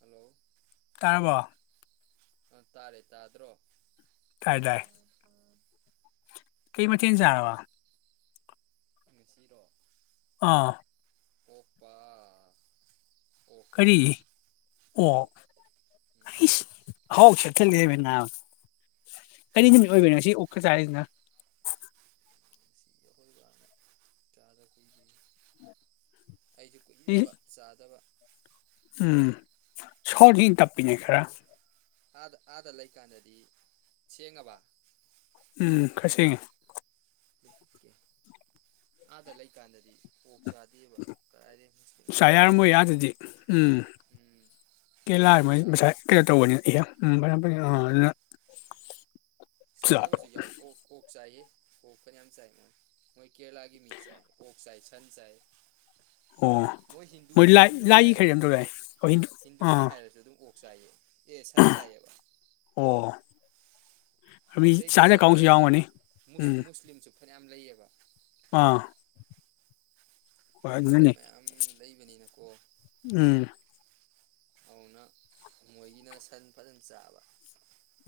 Hello. ꯇꯥꯔꯕꯣ꯫ ꯑ ꯇꯥꯔꯦ ꯇꯥꯗ꯭ꯔꯣ꯫ ꯀꯥꯏꯗꯥ꯫ ꯀꯩ ꯃꯊꯦꯟ ꯆꯥꯔꯕ꯫ ꯉꯁꯤꯔꯣ ꯑꯥ꯫ ꯑꯣꯄꯥ꯫ ꯀꯔꯤ ꯑꯣꯛ ꯎꯝ ꯍꯤꯁ ꯑꯍꯥꯎ [unintelligible] ꯅꯕꯥ ꯀꯔꯤ ꯅꯨꯃꯤꯠ ꯑꯣꯏꯕꯅꯣ ꯉꯁꯤ ꯑꯍꯥꯎ ꯆꯥꯔꯩꯁꯤꯅ꯫ ꯑꯈꯣꯏ ꯕꯥꯅ ꯆꯥꯗ ꯀꯨꯢꯔꯦꯅ ꯑꯩꯁꯨ ꯏ- ꯀꯨꯏꯏꯔꯕ ꯆꯥꯗꯕ ꯎꯝ ꯁꯥꯎꯟꯖꯤ ꯇꯞꯄꯤꯅꯦ ꯈꯔ ꯑꯥꯗ ꯑꯥꯗ ꯂꯩꯀꯥꯟꯗꯗꯤ ꯁꯦꯡꯉꯕ ꯎꯝ ꯈꯔ ꯁꯦꯡꯉꯦ꯫ ꯑꯥꯗ ꯂꯩꯀꯥꯟꯗꯗꯤ ꯑꯣ ꯄꯁꯥ ꯌꯥꯔꯝꯃꯣꯏ ꯂꯩꯕꯅꯤ ꯑꯗ꯭ꯔꯗꯤ ꯎꯝ ꯎꯝ ꯀꯩꯅꯣꯁꯨ ꯆꯥꯗꯦ ꯀꯦꯂꯥꯁꯥꯏ ꯀꯩꯅꯣ ꯇꯧꯕꯅꯤꯅ ꯏꯍ ꯎꯝ ꯑ ꯁꯥꯟꯅꯕꯁꯨ ꯌꯥꯎꯋ ꯑꯣ ꯑꯣꯛ ꯆꯥꯏꯌꯦ ꯄꯣꯣꯛ ꯄꯅꯤ ꯑ ꯆꯑ ꯃꯥ ꯃꯣꯏ ꯀꯑꯒꯦ ꯃꯤꯆꯦ ꯄꯣꯛ ꯆ ꯈꯟ ꯆ ꯍꯥꯏ ꯑꯣ ꯃꯣꯏ ꯍꯤꯟꯗꯨ ꯂꯥꯏ ꯍꯤꯟꯗꯨꯅꯤ ꯂꯥꯏꯒꯤ ꯈꯔ ꯍꯥꯏꯔꯁꯨ ꯌꯥꯝ ꯇꯧꯗꯥꯏ ꯑꯍꯤꯡ ꯍꯤꯟꯗꯨꯅꯤ ꯑꯥ ꯍꯥꯏꯔꯁꯨ ꯑꯗꯨꯝ ꯑꯣ ꯆꯌꯦ ꯑꯦ ꯁꯟ ꯆꯥꯏꯌꯦꯕ ꯑꯣ ꯃꯤ ꯑꯥꯎꯗꯏꯗꯤ ꯆꯥꯗ ꯀꯥꯡꯕꯨꯁꯨ ꯁꯥꯟꯁꯦꯁꯦ ꯌꯥꯎꯔꯝꯒꯅꯤ ꯎꯝ ꯃꯨꯁꯂꯤꯝꯁꯨ ꯐꯅ ꯌꯥꯝ ꯂꯩꯌꯦꯕ ꯑꯥ ꯍꯣꯏ ꯃꯨꯁꯂꯤꯝ ꯑꯗꯨꯅꯅꯦ ꯃꯌꯥꯝ ꯂꯩꯕꯅꯤꯅꯀꯣ ꯎꯝ ꯑꯗꯨꯅ ꯃꯣꯏꯒꯤꯅ ꯁꯟ ꯐꯖꯅ ꯆꯥꯕ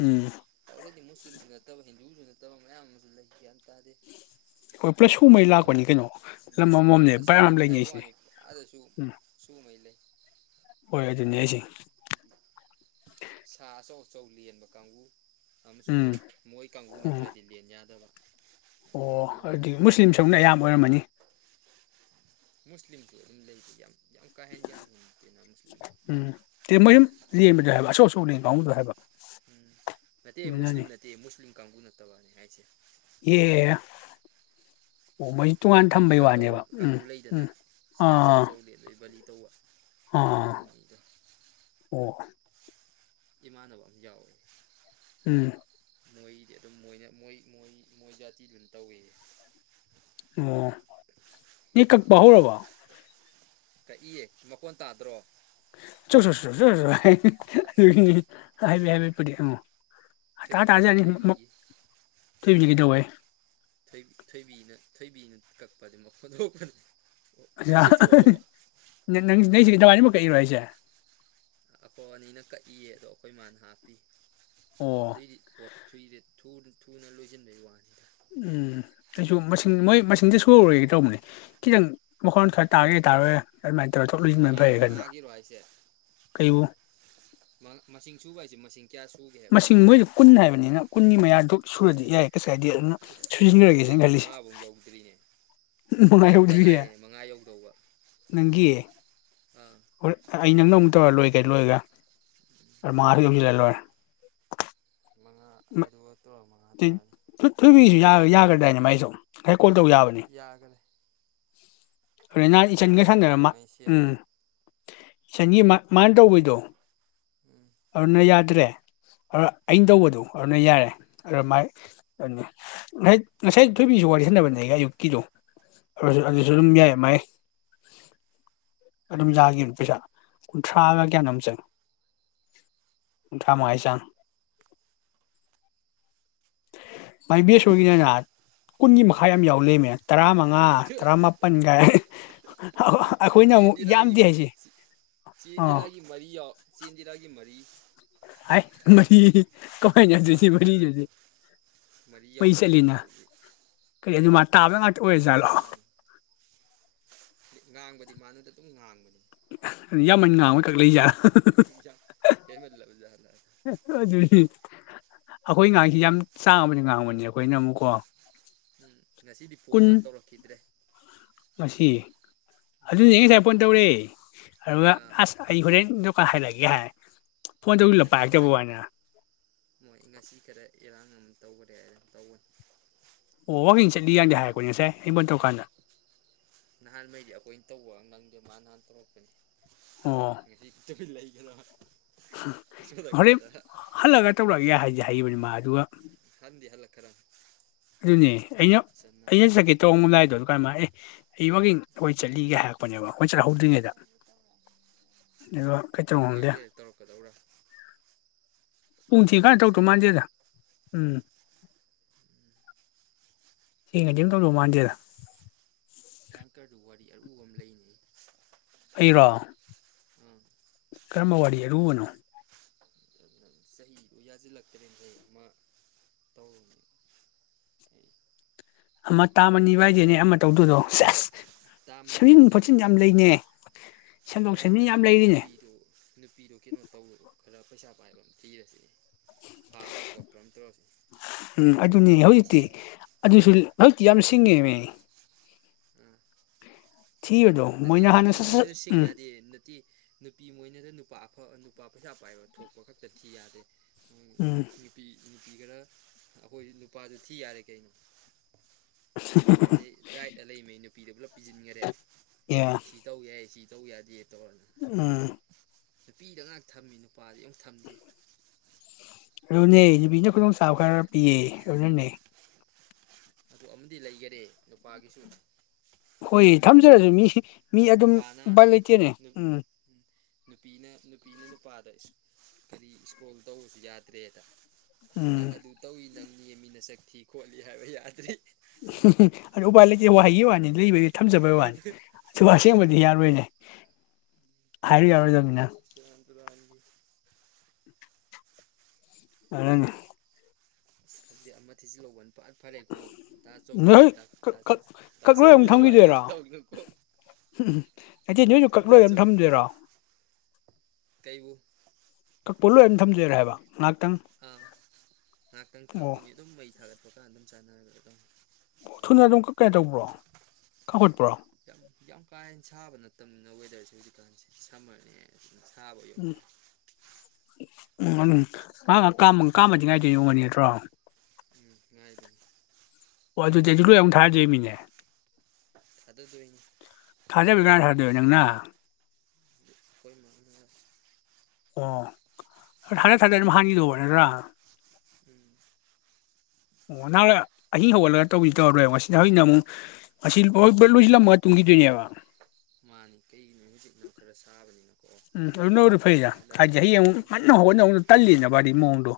ꯎꯝ ꯇꯧꯗꯤ ꯃꯁꯂꯤꯝꯁꯤꯅ ꯍꯤꯟꯗꯨꯁꯨ ꯅꯠꯇꯕ ꯃꯌꯥꯝ ꯑꯃꯁꯨ ꯂꯩ ꯇꯥꯗꯦ ꯍꯣꯏ ꯄ꯭ꯂꯁ ꯁꯨꯉꯩ ꯂꯥꯛꯄꯅꯤ ꯀꯩꯅꯣ ꯂꯝ ꯑꯃꯃꯝꯅꯦ ꯕꯌꯥꯝ ꯑꯁꯤꯗꯗꯤ ꯍꯥꯏꯕ ꯂꯩꯅꯩꯁꯤꯅꯦ ꯋꯥꯅꯤ ꯑꯥꯗꯁꯨ ꯎꯝ ꯁꯨꯃꯩ ꯂꯩ ꯍꯣꯏ ꯑꯗꯨꯅꯦ ꯑꯩꯁꯦ ꯑꯗꯩꯗꯤ ꯁꯥ ꯑꯆꯧ ꯑꯆꯧ ꯂꯦꯟꯕ ꯀꯥꯡꯕꯨ ꯑꯃꯁꯨ ꯂꯩ ꯎꯝ ꯃꯣꯏ ꯀꯥꯡꯕꯨ ꯎꯝ ꯅꯠꯇ꯭ꯔꯗꯤ ꯂꯦꯟ ꯌꯥꯗꯕ ꯑꯩ ꯑꯣ ꯒ꯭ꯌꯥꯟ ꯑꯗꯨꯗꯤ ꯇꯥꯗꯦ ꯃꯨꯁꯂꯤꯝ ꯁꯪꯅ ꯑꯌꯥꯝꯕ ꯑꯣꯏꯔꯝꯃꯅꯤ ꯂꯩꯇꯦ ꯌꯥꯝ ꯌꯥꯝ ꯌꯥꯝ ꯀꯍꯦꯁꯂꯤꯅ ꯎꯝ ꯇꯦ ꯃꯌꯨꯝ ꯂꯦꯟꯕꯗꯣ ꯍꯥꯏꯕ ꯑꯆꯧ ꯑꯆꯧꯕ ꯂꯦꯡ ꯀꯥꯡꯅꯗꯣ ꯍꯥꯏꯕ ꯎꯝ ꯅ ꯑꯗꯨꯅꯅꯤ ꯃꯁꯂꯤꯝ ꯅꯁꯂꯤꯝ ꯀꯥꯡꯕꯨ ꯅꯠꯇꯕꯅꯤ ꯍꯥꯏꯁꯦ ꯑꯦ ꯑꯣ ꯃꯣꯏ ꯇꯣꯉꯥꯟ ꯊꯝꯕꯩ ꯕꯂꯤꯒ ꯇꯧꯕ ꯋꯥꯅꯦꯕ ꯎꯝ ꯀꯥꯡꯒꯨ ꯂꯩꯗꯅ ꯎꯝ ꯁꯥ ꯑꯆꯧ ꯑꯥ ꯆꯥꯎꯧꯗꯦ ꯑꯗꯨꯗꯩ ꯕꯂꯤ ꯇꯧꯕ ꯑꯥ ꯑꯗꯨꯅꯤꯗꯣ ꯑꯣ ꯏꯃꯥꯟꯗꯕꯝ ꯌꯥꯎꯦ ꯎꯝ ꯃꯣꯏꯗꯤ ꯑꯗꯨꯝ ꯃꯣꯏꯅ ꯃꯣꯏ ꯃꯣꯏ ꯃꯣꯏ ꯖꯥꯇꯤꯗꯨꯝ ꯇꯧꯏ ꯑꯣ ꯅ ꯀꯛꯄ ꯍꯧꯧꯔꯔꯕ ꯀꯛꯏꯌꯦ ꯃꯀꯣꯟ ꯇꯥꯗ꯭ꯔꯣ ꯆ ꯆ ꯆ ꯆ [inaudible] ꯍꯥꯏꯕꯤ ꯍꯥꯏꯕꯤ ꯄꯨ ꯑꯃ ꯊꯣꯏꯕꯤꯒꯤ ꯊꯣꯏꯕꯤꯒꯤ ꯊꯣꯏꯕꯤꯗꯤ ꯀꯩꯗꯧꯋꯦ ꯊꯣꯏꯕꯤꯅ ꯊꯣꯏꯕꯤꯅ ꯀꯛꯄꯗꯤ ꯃꯈꯣꯟꯗꯣꯛꯄꯅꯤ ꯅꯪ ꯅꯁꯤ ꯀꯕꯥꯅꯤꯃꯛ ꯀꯛꯏꯔꯣ ꯍꯥꯏꯁꯦ ꯑꯐꯣ ꯑꯅꯤꯅ ꯀꯛꯏꯌꯦ ꯑꯗꯣ ꯑꯩꯈꯣꯏ ꯏ ꯃꯥꯅ ꯍꯥꯞꯄꯤ ꯑꯣ ꯑꯗꯩꯗꯤ ꯄꯣꯠꯇ ꯁꯨꯏꯁꯦ ꯊꯨ ꯊꯨꯅ ꯂꯣꯏꯁꯤꯟꯕꯒꯤ ꯋꯥꯅꯤꯗ ꯎꯝ ꯑꯩꯁꯨ ꯃꯁꯤꯡ ꯃꯣꯏ ꯃꯁꯤꯡꯁ ꯁꯔꯨꯔꯦꯒꯦ ꯇꯧꯕꯅꯦ ꯈꯤꯇꯪ ꯃꯈꯣꯟ ꯁ꯭ꯋꯥꯏ ꯇꯥꯔꯒꯦ ꯇꯥꯔꯣꯏꯦ ꯃꯉꯥ ꯃꯉꯥꯒꯤꯔꯣ ꯍꯥꯏꯁꯦ ꯀꯩꯕꯨ ꯃꯁꯤꯡ ꯁꯨꯕ ꯍꯥꯏꯁꯦ ꯃꯁꯤꯡ ꯀꯌꯥ ꯁꯨꯒꯦ ꯍꯥꯏꯕ ꯃꯁꯤꯡ ꯃꯣꯏꯗꯨ ꯀꯨꯟ ꯍꯥꯏꯕꯅꯤꯅ ꯀꯨꯟꯒꯤ ꯃꯌꯥꯗꯨ ꯁꯨꯔꯗꯤ ꯌꯥꯏ ꯀꯁ ꯀꯥꯏꯗꯦ ꯑꯗꯨꯅ ꯎꯁ ꯁꯨꯖꯤꯟꯅꯔꯒꯦꯁꯅ ꯑꯩꯗꯤ ꯈꯜꯂꯤꯁꯦ ꯃꯉꯥꯐꯧ ꯌꯧꯗ꯭ꯔꯤꯅꯦ ꯃꯤ ꯑꯃꯇ ꯅꯨꯡꯉꯥꯏꯍꯧꯗꯔꯤꯌꯦꯦ ꯉꯥꯏꯔꯦꯅꯦ ꯃꯉꯥ ꯅꯪꯒꯤ ꯎ ꯍꯣꯏ ꯑꯩ ꯅꯪꯅ ꯑꯃꯨꯛ ꯇꯧꯔ ꯂꯣꯏꯔ ꯀꯩ ꯂꯣꯏꯔꯒ ꯃꯥꯁꯨ ꯌꯣꯁꯤꯜꯂ ꯂꯣꯏꯔꯦ ꯃꯉꯥ ꯑꯗꯨꯒ ꯇꯣꯝꯃ ꯐ ꯊ ꯌꯥꯒꯗꯅ ꯃꯥꯏꯁꯨ ꯀꯣꯜ ꯇꯧ ꯌꯥꯕꯅꯤ ꯌꯥꯈꯔꯦ ꯍꯣꯔꯦꯟ ꯅꯍ ꯏꯆꯟꯒ ꯌꯥꯈ꯭ꯔꯕ ꯌꯥꯈ꯭ꯔꯕ ꯁꯥꯟꯅꯔꯝꯃ ꯑꯩ ꯎꯝ ꯁꯦꯝꯈ꯭ꯔꯕ ꯆꯟꯒꯤ ꯃꯥ ꯃꯥꯟ ꯇꯧꯕꯩꯗꯣ ꯎꯝ ꯑꯗꯨꯅ ꯌꯥꯗ꯭ꯔꯦ ꯑꯩꯅ ꯇꯧꯕꯗꯨ ꯑꯗꯨꯅ ꯌꯥꯔꯦ ꯑꯗꯨꯃꯥꯏ ꯉꯁꯥꯏ ꯉꯁꯥꯏ ꯊꯣꯏꯕꯤꯁꯨ ꯋꯥꯔꯤ ꯁꯥꯟꯕꯅꯦ ꯑꯩ ꯑꯌꯨꯛꯀꯤꯗꯣ ꯑꯗꯨ ꯑꯗꯨꯁꯨ ꯑꯥ ꯑꯗꯨꯝ ꯌꯥꯏ ꯃꯥꯌꯦ ꯑꯗꯨꯝ ꯌꯥꯈꯤꯕꯅ ꯄꯩꯁꯥ ꯀꯨꯟꯊ꯭ꯔꯥꯒ ꯀꯌꯥꯅꯣꯝ ꯆꯪꯉ ꯀꯨꯟꯊ꯭ꯔꯥ ꯃꯉꯥ ꯆꯥꯡ ꯃꯥꯏ ꯕꯦꯁ ꯑꯣꯏꯒꯤꯅꯤꯅ ꯀꯨꯟꯒꯤ ꯃꯈꯥꯏ ꯌꯥꯝ ꯌꯥꯎ ꯂꯩꯃꯦ ꯇꯔꯥꯃꯉꯥ ꯃꯉꯥ ꯇꯔꯥꯃꯥꯄꯜꯒꯥꯏ ꯑꯩꯈꯣꯏꯅ ꯆꯦ ꯑꯃꯨꯛ ꯏꯟꯗꯤꯔꯥꯒꯤ ꯌꯥꯝꯗꯦ ꯍꯥꯏꯁꯦ ꯑꯥ ꯆꯤꯟꯗꯤꯔꯥꯒꯤ ꯃꯔꯤ ꯍꯥꯏ ꯃꯁꯤ ꯀꯣꯏꯅ ꯑꯗꯨꯁꯤ ꯑꯥ ꯃꯔꯤꯖꯦ ꯉꯔꯥꯡ ꯗꯨꯗꯤ ꯃꯔꯤ ꯃꯩ ꯌꯥꯎꯔꯝꯃꯦ ꯆꯠꯂꯤꯅ ꯑꯗꯨꯒꯤ ꯀꯔꯤ ꯑꯗꯨꯃ ꯇꯥꯕ ꯉꯥꯛꯇ ꯑꯣꯏꯔꯖꯥꯠꯂꯣ ꯉꯥꯡꯕꯗꯤ ꯃꯥꯅꯗ ꯑꯗꯨꯝ ꯉꯥꯡꯕꯅꯤ ꯌꯥꯝꯃꯟ ꯉꯥ ꯑꯃ ꯀꯛ ꯂꯩꯏꯖ ꯍꯦꯟꯃꯜꯂꯕ ꯖꯥꯠꯂ [unintelligible] ꯑꯈꯣꯏ ꯉꯥꯡꯁꯤ ꯌꯥꯝ ꯆꯥꯡꯕꯅꯤ ꯉꯥꯡꯕꯅꯤ ꯑꯩꯈꯣꯏꯅ ꯑꯃꯨꯛꯀꯣ ꯎꯝ ꯉꯁꯤꯗꯤ ꯐꯣꯟꯒ ꯇꯧꯔꯛꯈꯤꯗ꯭ꯔꯦ ꯃꯁꯤ ꯑꯗꯨꯅꯦ ꯉꯁꯥꯏ ꯐꯣꯟ ꯇꯧꯔꯦ ꯑꯗꯨꯒ ꯑꯥ ꯑꯁ ꯑꯩ ꯍꯣꯔꯦꯟ ꯗꯀꯥꯟ ꯍꯥꯏ ꯂꯩꯒꯦ ꯍꯥꯏꯦ ꯐꯣꯟ ꯇꯧꯕꯁꯨ ꯉꯁꯤ ꯄꯥꯏꯔꯛꯇꯕ ꯈꯔ ꯋꯥꯅꯦ ꯃꯣꯏ ꯉꯁꯤ ꯈꯔ ꯑꯦꯔꯥꯡ ꯑꯃ ꯇꯧꯈꯔꯦ ꯍꯥꯏꯅ ꯇꯧꯕꯅꯤ ꯑꯣ ꯋꯥꯀꯤꯡ ꯆꯠꯂꯤ ꯁꯣꯝꯗ ꯌꯥꯗꯤ ꯂꯟꯖꯥꯎ ꯍꯥꯏꯔꯛꯄꯅꯦ ꯉꯁꯥꯏ ꯑꯩꯕꯣꯟ ꯇꯧꯀꯥꯟꯗ ꯅꯍꯥꯟꯉꯩꯗꯤ ꯑꯩꯈꯣꯏꯅ ꯇꯧꯕ ꯅꯪꯗꯦ ꯃꯥ ꯅꯍꯥꯟ ꯇꯧꯔꯛꯄꯅꯤ ꯑꯣ ꯂꯩ [unintelligible] ꯍꯣꯔꯦꯟ ꯍꯜꯂꯒ ꯇꯧꯔꯛꯑꯒꯦ ꯍꯥꯏꯁꯦ ꯍꯥꯏꯕꯅꯤ ꯃꯥꯁꯦ ꯑꯗꯨꯒ ꯍꯜꯂꯛ ꯈꯔ ꯑꯗꯨꯅꯦ ꯑꯩꯅ ꯑꯩꯅ ꯁꯛꯀꯦ ꯇꯧꯕꯅꯥꯏꯗꯣ ꯀꯔꯥꯏꯃꯅ ꯑꯦ ꯑꯩ ꯋꯥꯒꯤꯡ ꯍꯣꯏ ꯆꯠꯂꯤꯒ ꯍꯥꯏꯔꯛꯄꯅꯦꯕ ꯑꯩꯈꯣꯏ ꯆꯠꯍꯧꯗ꯭ꯔꯤꯉꯩꯗ ꯑꯗꯨꯒ ꯑꯗꯨꯗꯤ ꯀꯩꯇꯧꯅꯣ ꯉꯥꯏꯍꯥꯛ ꯈꯪꯗꯦ ꯂꯩꯔ ꯇꯧꯔꯛꯀꯗꯧꯕꯔꯥ ꯄꯨꯪꯁꯤ ꯈꯥꯟ ꯇꯧꯗꯣ ꯃꯥꯟꯗꯦꯗꯥ ꯎꯝ ꯊꯦꯡꯉꯥꯗꯤ ꯇꯧꯗꯣ ꯃꯥꯟꯗꯦꯗ ꯇꯥꯡꯀꯔꯗꯨ ꯋꯥꯔꯤ ꯑꯔꯨꯕ ꯑꯃ ꯂꯩꯅꯤ ꯑꯩꯔꯣ ꯑꯥ ꯀꯔꯝꯕ ꯋꯥꯔꯤ ꯑꯔꯨꯕꯅꯣ ꯑꯗꯨꯅ ꯆꯍꯤꯗꯨ ꯌꯥꯁꯤꯜꯂꯛꯇ꯭ꯔꯦꯈꯩ ꯑꯃ ꯇꯧꯔꯨꯅꯤ ꯑꯩ ꯑꯃ ꯇꯥꯃꯅꯤ ꯋꯥꯏ ꯅꯦ ꯑꯃ ꯇꯧꯗꯣꯏꯗꯣ ꯁꯁ ꯇꯥ ꯃꯅꯤꯗꯨ ꯁꯦꯝꯖꯤꯟ ꯈꯣꯠꯆꯤꯟ ꯅꯨꯄꯤꯗꯣ ꯌꯥꯝ ꯂꯩꯅꯦ ꯁꯦꯝꯗꯣꯛ ꯁꯦꯝꯖꯤꯟ ꯌꯥꯝ ꯇꯥꯃꯅꯤꯗꯣ ꯂꯩꯔꯤꯅꯦ ꯅꯨꯄꯤꯗꯣ ꯅꯨꯄꯤꯗꯣ ꯀꯩꯅꯣ ꯇꯧꯔꯛꯑꯣ ꯈꯔ ꯄꯩꯁꯥ ꯄꯥꯏꯕ ꯑꯃ ꯄꯤꯔꯁꯤ ꯎꯝ ꯑꯗꯨꯅꯤ ꯍꯧꯖꯤꯛꯇꯤ ꯊꯦꯝꯃꯨ ꯑꯗꯨꯁꯨ ꯍꯧꯖꯤꯛꯇꯤ ꯌꯥꯝ ꯇꯉꯦꯃꯤ ꯎꯝ ꯅꯠꯇꯦ ꯃꯣꯏꯅ ꯅꯨꯄꯤ ꯍꯥꯟꯅ ꯁꯠ ꯁꯠ ꯃꯣꯏꯅꯅ ꯁꯤꯡ ꯎꯝ ꯌꯥꯗꯦ ꯅꯠꯇꯦ ꯅꯨꯄꯤ ꯃꯣꯏꯅꯅ ꯅꯨꯄꯥ ꯑꯐ ꯂꯨꯄꯥ ꯄꯩꯁꯥ ꯄꯥꯏꯕ ꯊꯣꯛꯄ ꯈꯛꯇ ꯊꯤ ꯌꯥꯗꯦ ꯎ ꯎꯝ ꯅꯨꯄꯤ ꯅꯨꯄꯤ ꯈꯔ ꯑꯩꯈꯣꯏ ꯅꯨꯄꯥꯗꯨ ꯊꯤ ꯌꯥꯔꯦ ꯀꯩꯅꯣ ꯀꯗꯤ ꯌꯥꯥꯏ ꯂꯩ ꯃꯅꯤ ꯄꯤꯖꯤꯟꯈꯔꯦ ꯑꯦ ꯁꯤ ꯇꯧꯒꯦ ꯁꯤ ꯇꯧ ꯌꯥꯗꯦ ꯇꯧꯔ ꯎꯝ ꯅꯨꯄꯤꯗ ꯉꯍꯥꯛ ꯊꯝꯃꯤ ꯅꯨꯄꯥꯗꯤ ꯑꯃꯨꯛ ꯊꯝꯗꯦ ꯑꯗꯨꯅꯦ ꯅꯨꯄꯤꯅ ꯈꯨꯗꯣꯡ ꯆꯥꯕ ꯈꯔ ꯄꯤꯌꯦ ꯑꯗꯨꯅꯅꯦ꯫ ꯑꯗꯨ ꯑꯝꯗꯤ ꯂꯩꯒꯔꯦ ꯅꯨꯄꯥꯒꯤꯁꯨ꯫ ꯍꯣꯏ ꯊꯝꯗ꯭ꯔꯤꯕ ꯊꯝꯖꯔꯖꯨ ꯃꯤ ꯃꯤ ꯑꯗꯨꯝ ꯅꯨꯄꯥꯅ ꯎꯕꯥꯜ ꯂꯩꯇꯦꯅꯦ ꯎꯝ꯫ ꯅꯨꯄꯤꯅ ꯅꯨꯄꯤꯅ ꯅꯨꯄꯥꯗ ꯀꯔꯤ ꯏꯁꯀ꯭ꯔꯣꯜ ꯇꯧꯕꯁꯨ ꯌꯥꯗ꯭ꯔꯦꯗ ꯅꯪ ꯎꯝ ꯑꯗꯨ ꯇꯧꯋꯤ ꯅꯪ [unintelligible] ꯃꯤꯅ ꯆꯠꯈꯤ ꯈꯣꯠꯂꯤ ꯍꯥꯏꯕ ꯌꯥ [unintelligible] [unintelligible] ꯑꯗꯨ ꯎꯕꯥꯏꯜ ꯂꯩꯇꯦ ꯋꯥ ꯍꯥꯏꯌꯦ ꯋꯥꯅꯤ ꯂꯩꯕ ꯊꯝꯖꯕꯩ ꯋꯥꯅꯦ [unintelligible] ꯑꯁꯦꯡꯕꯗꯤ ꯌꯥꯔꯣꯏꯅꯦ ꯍꯥꯏꯔꯨ ꯌꯥꯔꯣꯏꯗꯝꯅꯤꯅ꯫ ꯁꯦꯔꯥꯟ ꯇꯨꯔꯥꯟꯒꯤ [unintelligible] ꯈꯪꯗꯤꯦ ꯑꯃ ꯊꯤꯁꯤ ꯂꯧꯕꯅꯤ ꯐꯠ ꯐꯔꯦꯀꯣꯗꯥꯆꯧꯕꯤ ꯅꯣꯏ ꯀꯛꯂꯣꯏ ꯑꯃꯨꯛ ꯑꯗꯨꯃꯥꯏꯅ ꯊꯝꯈꯤꯗꯣꯏꯔꯣ ꯇꯧꯔꯤꯅꯣꯀꯣ ꯅꯠꯇꯦ ꯅꯣꯏꯁꯨ ꯀꯛꯂꯣꯏ ꯑꯃ ꯊꯝꯗꯣꯏꯔꯣ ꯀꯕꯨ ꯀꯛꯄ ꯂꯣꯏꯔ ꯊꯝꯖꯔꯦ ꯍꯥꯏꯕ꯫ ꯉꯥꯏꯍꯥꯛꯇꯪ ꯑꯥ ꯉꯥꯏꯍꯥꯛꯇꯪ ꯑꯣ ꯊꯝꯒꯤꯅꯤ ꯑꯗꯨꯝ ꯃꯩ ꯊꯥꯒꯠ [unintelligible] ꯑꯗꯨꯝ ꯆꯥꯟꯅꯔꯒ ꯑꯗꯨꯝ ꯑꯣ ꯊꯨꯅ ꯑꯗꯨꯝ ꯀꯨꯞꯀꯦ ꯇꯧꯕ꯭ꯔꯣ ꯈꯥꯈꯠꯄ꯭ꯔꯣ? ꯌꯥꯝ ꯌꯥꯝ ꯀꯥꯍꯦꯟ ꯁꯥꯕ ꯅꯠꯇꯝꯅꯤꯅ ꯋꯦꯗꯔꯖꯦ ꯍꯨꯖꯤꯛꯀꯥꯟꯁꯦ ꯁꯝꯃꯔꯅꯦ ꯑꯗꯨꯅ ꯁꯥꯕ ꯌꯧꯗꯦ꯫ [unintelligible] ꯀꯥꯃ ꯀꯥꯝꯃꯪ ꯀꯥꯝꯃꯇꯤꯡꯉꯥꯢ ꯀꯨꯝꯒꯅꯤ ꯅꯠꯇ꯭ꯔꯣ ꯎꯝ ꯉꯉꯥꯏꯗꯣꯏ ꯑꯗꯨꯗꯤꯁꯨ ꯂꯣꯏ ꯑꯃꯨꯛ ꯊꯥꯗꯦ ꯃꯤꯅꯦ ꯑꯗꯨꯗ ꯑꯗꯨ ꯑꯗꯨ ꯅꯪꯅ ꯈꯣꯏ ꯃꯅꯤ ꯑꯣ ꯊꯗ ꯊꯥꯗ ꯑꯗꯨꯝ ꯍꯥꯡꯈꯤꯗꯧꯕ ꯅꯠꯇ꯭ꯔꯥ ꯎꯝ ꯑꯣ ꯅꯍꯥꯟ ꯑꯍꯤꯡ ꯍꯧꯒꯠꯂꯒ ꯇꯧꯕꯗꯤ ꯇꯧꯔꯔꯣꯏꯕ ꯉꯁꯤꯗꯤ ꯍꯧꯖꯤꯛꯅ ꯑꯃꯨꯛ ꯉꯁꯤꯣꯏ ꯄꯨ ꯂꯣꯏꯁꯤꯜꯂꯝꯃꯒ ꯇꯨꯝꯈꯤꯗꯣꯏꯅꯦꯕ ꯃꯥꯅꯤ ꯀꯩꯒꯤꯅꯣ ꯍꯧꯖꯤꯛꯅꯣ ꯈꯔ ꯁꯥꯕꯅꯤꯅꯣ ꯎꯝ ꯑꯗꯨ ꯅꯔꯨ ꯐꯩꯗ ꯍꯥꯏꯗꯤ ꯍꯌꯦꯡ ꯑꯃꯨꯛ ꯉꯟꯅ ꯅꯤꯡꯊꯝꯊꯥꯒꯤ ꯍꯧꯒꯠꯅ ꯊꯕꯛ ꯍꯧꯅ ꯇꯜꯂꯤꯅꯦꯕ ꯍꯥꯏꯗꯤ ꯃꯑꯣꯡꯗꯣ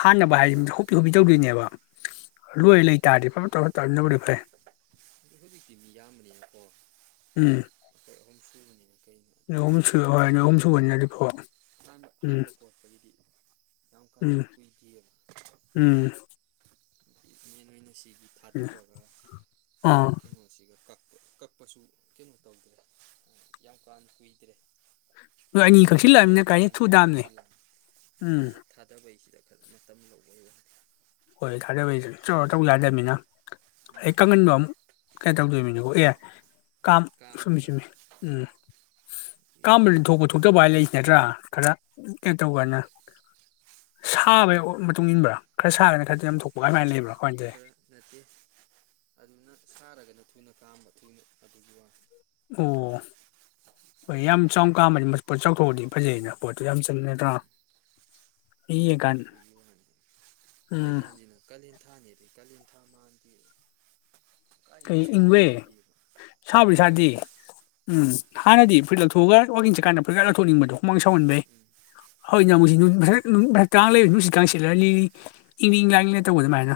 ꯍꯥꯟꯅꯕ ꯎꯝ ꯍꯥꯏꯁꯤ ꯍꯣꯄꯤ ꯍꯞꯄꯤ ꯇꯧꯗꯣꯏꯅꯦꯕ ꯂꯣꯏ ꯂꯩꯇꯥꯥꯔꯗꯤ ꯐ ꯇꯧ ꯇꯥꯅꯒ ꯍꯧ ꯍꯧꯖꯤꯛꯇꯤ ꯃꯤ ꯌꯥꯝꯕꯅꯤꯅꯀꯣ ꯎꯝ ꯑꯩꯈꯣꯏ ꯑꯍꯨꯝ ꯁꯨꯕꯅꯤ ꯀꯒꯤꯅꯣ ꯍꯥꯏꯗꯤ ꯑꯍꯨꯝ ꯁꯨꯕ ꯍꯣꯏ ꯅꯣꯏ ꯍꯥꯟꯕ ꯑꯍꯨꯝ ꯈꯣꯠꯄꯒꯤ ꯁꯨꯕꯅꯤꯅꯗꯤꯀꯣ ꯍ ꯎꯝ ꯍꯥꯟꯕ ꯈꯣꯠꯄꯒꯤꯗꯤ ꯌꯥꯝ ꯀꯥ ꯍꯦꯟꯅ ꯎꯝ ꯀꯨꯏꯗꯑꯕ ꯎꯝ [inaudible] ꯁꯤꯗꯤ ꯊꯥꯗꯕ ꯑ ꯀꯄ ꯀꯛꯄꯁꯨ ꯀꯩꯅꯣ ꯇꯧꯗ꯭ꯔꯦ ꯌꯥꯝ ꯀꯥꯅ ꯀꯨꯏꯗ꯭ꯔꯦ ꯅꯣꯏ ꯑꯩꯈꯣꯏ ꯑꯅꯤꯈꯛꯁꯤꯂꯥꯛꯑꯃꯤꯅ ꯀꯥꯏꯅ ꯑꯅꯤꯅ ꯊꯨꯗꯥꯝꯅꯦ ꯀꯛꯁꯤꯜꯂꯅꯤ ꯎꯝ ꯏꯊꯠ ꯑꯃ ꯃꯇꯝ ꯂꯧꯕ ꯋꯥꯗꯦ ꯍꯣꯏ ꯊꯥꯖꯕꯩ ꯇꯧ ꯌꯥꯗꯃꯤꯅ ꯎꯝ ꯑꯩ ꯀꯉꯟꯅꯨꯡ ꯋꯥ ꯀꯥꯏ ꯇꯧꯗꯣꯏꯃꯤ ꯣ ꯑꯦ ꯀꯥꯝ ꯆꯨꯝꯃꯤ ꯀꯥꯝꯃꯒ ꯆꯨꯝꯃꯤ ꯎꯝ ꯀꯥꯝꯕ ꯊꯣꯛꯄ ꯈꯔ ꯊꯣꯛꯇꯕ ꯍꯥꯏ ꯂꯩ ꯅꯠꯇ꯭ꯔꯥ ꯈꯔ ꯀꯩꯅꯣ ꯇꯧꯒꯅ ꯎꯝ ꯁꯥꯕ ꯃꯇꯨꯡ ꯏꯟꯕ꯭ꯔꯥ ꯈꯔ ꯁꯥꯕꯅ ꯁꯥꯏꯠ ꯌꯥꯝ ꯊꯣꯛꯄꯏ ꯑꯗꯨꯥꯏꯅ ꯂꯩ꯭ꯔꯣ ꯈꯔ ꯅꯠꯇꯦ ꯑꯗꯨꯅ ꯁꯥꯔꯒꯅ ꯊꯨꯅ ꯀꯥꯝꯕ ꯊꯨꯅ ꯑꯗꯨꯒꯤ ꯋꯥ ꯑꯣ ꯍꯣꯏ ꯌꯥꯝ ꯆꯥꯎ ꯀꯥꯃꯅꯤ ꯄꯣꯠ ꯆꯥꯎꯊꯣꯛꯑꯗꯤ ꯐꯖꯩꯅ ꯄꯣꯠ ꯌꯥꯝ ꯆꯜꯂꯅꯦꯗꯥ ꯎꯝ ꯏꯒꯥꯟ ꯑꯗꯨꯒꯤ ꯋꯥꯅꯤ ꯎꯝ ꯊꯅꯤꯔꯤ ꯀꯥꯂꯤꯟꯊꯥ ꯃꯗꯤꯔ ꯀꯩ ꯏꯪꯕꯦ ꯁꯥꯕꯨꯗꯤ ꯍꯣꯏ ꯁꯥꯗꯦ ꯎꯝ ꯍꯥꯟꯅꯗꯤ ꯐꯨꯔꯤꯠ ꯂꯧꯊꯣꯛꯑꯒ ꯋꯥꯥꯛꯀꯤꯡ ꯆꯠꯀꯥꯟꯗ ꯐꯨꯔꯤꯠ ꯂꯧꯊꯣꯛꯅꯤꯡꯕꯗꯣ ꯍꯨꯃꯥꯡ ꯁꯥꯎꯍꯟꯕꯩ ꯎꯝ ꯍꯖꯤꯛꯅ ꯑꯃꯨꯛꯠ ꯇꯥꯡ ꯂꯩ ꯅꯨꯡꯠꯁꯤꯠ ꯀꯥ ꯁꯤꯠꯂꯜꯂꯤ ꯏꯪꯅꯤꯡ ꯏꯪ ꯂꯥꯛꯅꯤꯡꯉꯦ ꯇꯧꯕ ꯑꯗꯨꯃꯥꯏꯅ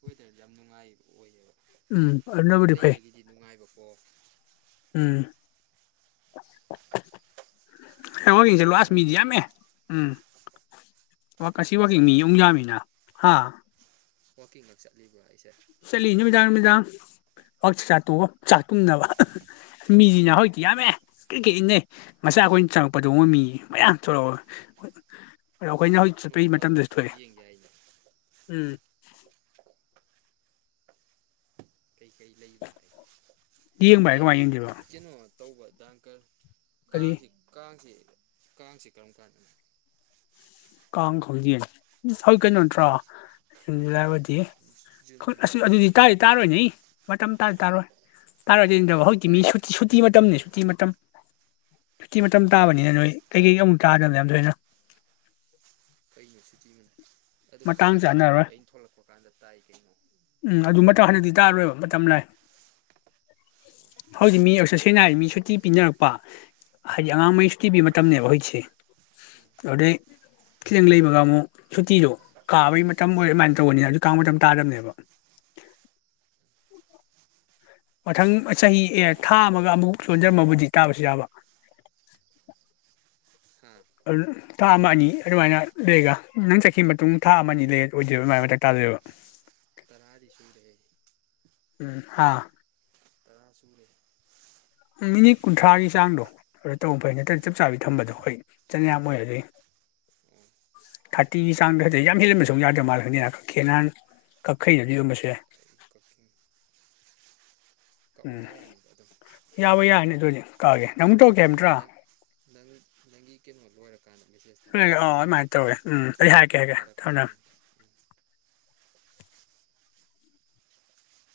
ꯑꯣꯏꯇꯥꯔꯦꯗꯤ ꯌꯥꯝ ꯅꯨꯡꯉꯥꯏꯕ ꯑꯣꯏꯌꯦꯕ ꯎꯝ ꯑꯗꯨꯅꯗꯤ ꯐꯥꯏ ꯂꯩꯕꯒꯤꯗꯤ ꯅꯨꯡꯉꯥꯏꯕꯀꯣ ꯎꯝ [inaudible] ꯋꯥꯀꯤꯡ ꯆꯠꯂꯥꯁ ꯃꯤꯗꯤ ꯑꯗꯒꯤ ꯌꯥꯝꯃꯦ ꯎꯝ ꯋꯥꯁꯤ ꯋꯥꯛꯀꯤꯡꯒ ꯋꯥꯀꯤꯡ ꯃꯤ ꯆꯠꯂꯤꯕ꯭ꯔꯣ ꯌꯥꯃꯤꯅ ꯍꯥ ꯋꯥꯀꯤꯡꯈ ꯆꯠꯂꯤꯕ꯭ꯔꯥ ꯑꯩꯁꯦ ꯆꯠꯂꯤ ꯅꯨꯃꯤꯗꯥꯡ ꯅꯨꯃꯤꯗꯥꯡ ꯋꯥꯛ ꯆꯆꯇꯣꯀꯥꯒꯥ ꯆꯥꯛ ꯇꯨꯝꯅꯕ [inaudible] ꯃꯤꯁꯤꯅ ꯍꯧꯖꯤꯛꯇꯤ ꯌꯥꯝꯃꯦ ꯀ꯭ꯔꯤ ꯀꯦꯠ ꯏꯟꯅꯩ ꯃꯆꯥ ꯑꯩꯈꯣꯏꯅ ꯆꯪꯉꯛꯄꯗꯣꯡꯕ ꯃꯤ ꯃꯌꯥꯝ ꯊꯣꯛꯂꯛꯑꯣ ꯑꯗꯣ ꯑꯩꯈꯣꯏꯅ ꯍꯧꯖꯤꯛ ꯆꯠꯄꯒꯤ ꯅꯣꯡ ꯐꯥꯗꯣꯛ ꯃꯇꯝꯗꯁꯨ ꯁꯨꯝ ꯊꯣꯛꯑꯦ ꯌꯦꯡꯒꯦ ꯍꯥꯏꯅ ꯎꯝ ꯀꯩꯀꯩ ꯂꯩꯕ꯭ꯔꯥ ꯍꯥꯏꯕ ꯌꯦꯡꯕ ꯍꯥꯏ ꯑꯦ ꯀꯃꯥꯏꯅ ꯌꯦꯡꯗꯣꯏꯕ ꯀꯩꯅꯣ ꯇꯧꯕ ꯗꯦꯡꯒꯔ [unintelligible] ꯀꯔꯤ ꯀꯁꯤ ꯀꯁꯤ ꯀꯥꯡꯁꯤ ꯀꯔꯝ ꯀꯥꯟꯗꯅꯣ ꯀꯥꯡ ꯈꯪꯗꯦꯅ ꯍꯣꯏ ꯀꯩꯅꯣ ꯅꯠꯇ꯭ꯔꯥꯕꯗꯤ ꯖꯨꯟꯅꯤ ꯑꯗꯨꯗꯤ ꯇꯥꯏ ꯇꯥꯔꯣꯏꯅꯦ ꯃꯇꯝ ꯇꯥ ꯇꯥꯔꯣꯏ ꯇꯥꯔꯗꯤ ꯃꯃꯥꯡꯗꯤ ꯍꯧꯏꯇꯤ ꯃꯤ ꯇꯥꯏꯗ ꯁꯨꯇꯤ ꯃꯇꯝꯅꯦ ꯁꯨꯇꯤ ꯃꯇꯝ ꯁꯨꯇꯤ ꯃꯇꯝ ꯀꯩꯅꯣ ꯇꯥꯕꯅꯤꯅ ꯅꯣꯏ ꯀꯩ ꯑꯃꯨꯛ ꯇꯥꯗꯅ ꯑꯗꯨꯣꯏꯅ [unintelligible] ꯀꯩꯅꯣ ꯁꯤꯇꯤꯕꯅꯦ [unintelligible] ꯑꯗꯨ ꯃꯇꯥꯡ ꯀꯥꯡꯗꯤ ꯆꯥꯅꯔꯣꯏ ꯃꯃꯥꯡꯗꯣ ꯑꯩꯅ ꯊꯣꯛꯂꯛꯄ ꯀꯥꯟꯗ ꯇꯥꯏ ꯀꯩꯅꯣ ꯎꯝ ꯑꯗꯨ ꯃꯇꯝ ꯍꯟꯗꯛꯇꯤ ꯇꯥꯔꯣꯏꯕ ꯃꯇꯝ ꯂꯩ ꯍꯧꯖꯤꯛ ꯃꯤꯁ ꯁꯦꯡꯅ ꯍꯥꯏ ꯃꯤ ꯁꯨꯇꯤ ꯄꯤꯅꯔꯛꯄ ꯍꯥꯏꯗꯤ ꯑꯉꯥꯡꯉꯩ ꯁꯨꯇꯤ ꯄꯤꯕ ꯃꯇꯝꯅꯤꯅꯦꯕ ꯍꯧꯖꯤꯛꯁꯦ ꯑꯗꯨꯗꯩ ꯈꯤꯇꯪ ꯂꯩꯕꯒ ꯑꯃꯨꯛ ꯁꯨꯇꯤꯗꯣ ꯀꯥꯕꯒꯤ ꯃꯇꯝ ꯑꯣꯏ ꯑꯗꯨꯃꯥꯏꯅ ꯇꯧꯕꯒꯅꯤ ꯑꯗꯨ ꯀꯥꯡꯕ ꯃꯇꯝ ꯇꯥꯗꯕꯅꯦꯕ ꯃꯊꯪ ꯎꯝ ꯆꯍꯤ ꯀꯥꯡꯁꯤ ꯀꯔꯝ ꯑꯦ ꯊꯥ ꯀꯥꯟꯗꯅꯣ ꯑꯃꯒ ꯈꯪꯕ꯭ꯔꯣ ꯑꯃꯨꯛ ꯆꯣꯟꯖꯔꯝꯃꯕꯨꯗꯤ ꯇꯥꯕꯁꯨ ꯌꯥꯥꯕ ꯍꯥ ꯑꯗꯨ ꯊꯥ ꯑꯃ ꯑꯅꯤ ꯑꯗꯨꯃꯥꯏꯅ ꯂꯩꯔꯒ ꯅꯪ ꯆꯠꯈꯤꯕ ꯃꯇꯨꯡ ꯊꯥ ꯑꯃ ꯑꯅꯤ ꯂꯩ ꯑꯣꯏꯗꯣꯏꯕ ꯑꯗꯨꯃꯥꯏꯅ ꯃꯊꯪ ꯇꯥꯗꯣꯏꯕ ꯇꯔꯥꯗꯤ ꯁꯨꯔꯦꯍꯦ ꯎꯝ ꯍꯥꯥ ꯇꯔꯥ ꯁꯨꯔꯦ ꯃꯤꯅꯤꯠ ꯀꯨꯟꯊ꯭ꯔꯥꯒꯤ ꯆꯥꯡꯗꯣ ꯑꯗꯨ ꯇꯧ ꯐꯩ ꯅꯠꯇ꯭ꯔꯅ ꯆꯞ ꯆꯥꯕꯤ ꯊꯝꯕꯗꯣ ꯍꯣꯏ ꯆꯅꯌꯥꯝ ꯑꯣꯏꯔꯗꯤ ꯑꯣ ꯊꯥꯔꯇꯤꯒꯤ ꯆꯥꯡꯗ ꯍꯥꯏꯖ ꯌꯥꯝ ꯍꯦꯜꯍꯟꯕ ꯁ ꯌꯥꯗ꯭ꯔꯕ ꯃꯥꯜꯂꯁꯤꯅꯤꯅ ꯀꯛꯈꯦ ꯅꯍꯥꯟ ꯀꯛꯈꯩꯅꯩꯅꯗꯤ ꯌꯣꯟꯕꯁꯦ ꯑꯩ ꯀꯛꯆꯤꯡ ꯀꯛꯑꯣ ꯌꯥꯔꯅꯤꯗ ꯑꯗꯨꯝ ꯌꯥꯕ ꯌꯥꯔꯅꯤ ꯑꯗꯨꯗꯤ ꯀꯛꯑꯒꯦ ꯅꯪ ꯑꯃꯨꯛ ꯇꯧꯔꯛꯀꯦ ꯍꯥꯏꯕ ꯅꯠꯇ꯭ꯔꯥ ꯅꯪ ꯅꯪ ꯅꯪꯒꯤ ꯀꯩꯅꯣ ꯂꯣꯏꯔꯀꯥꯟꯗ ꯃꯦꯁꯦꯖ ꯊꯥꯗꯛ ꯂꯣꯏꯔꯒ ꯑꯥ ꯑꯗꯨꯃꯥꯏꯅ ꯇꯧꯔꯒꯦ ꯎꯝ ꯑꯩ ꯍꯥꯏꯔꯛꯀꯦ ꯍꯥꯏꯔꯛꯀꯦ ꯊꯝꯃꯦ ꯊꯥꯔꯛꯄꯒ ꯊꯝꯃꯦ ꯑꯗꯨꯝ ꯎꯝ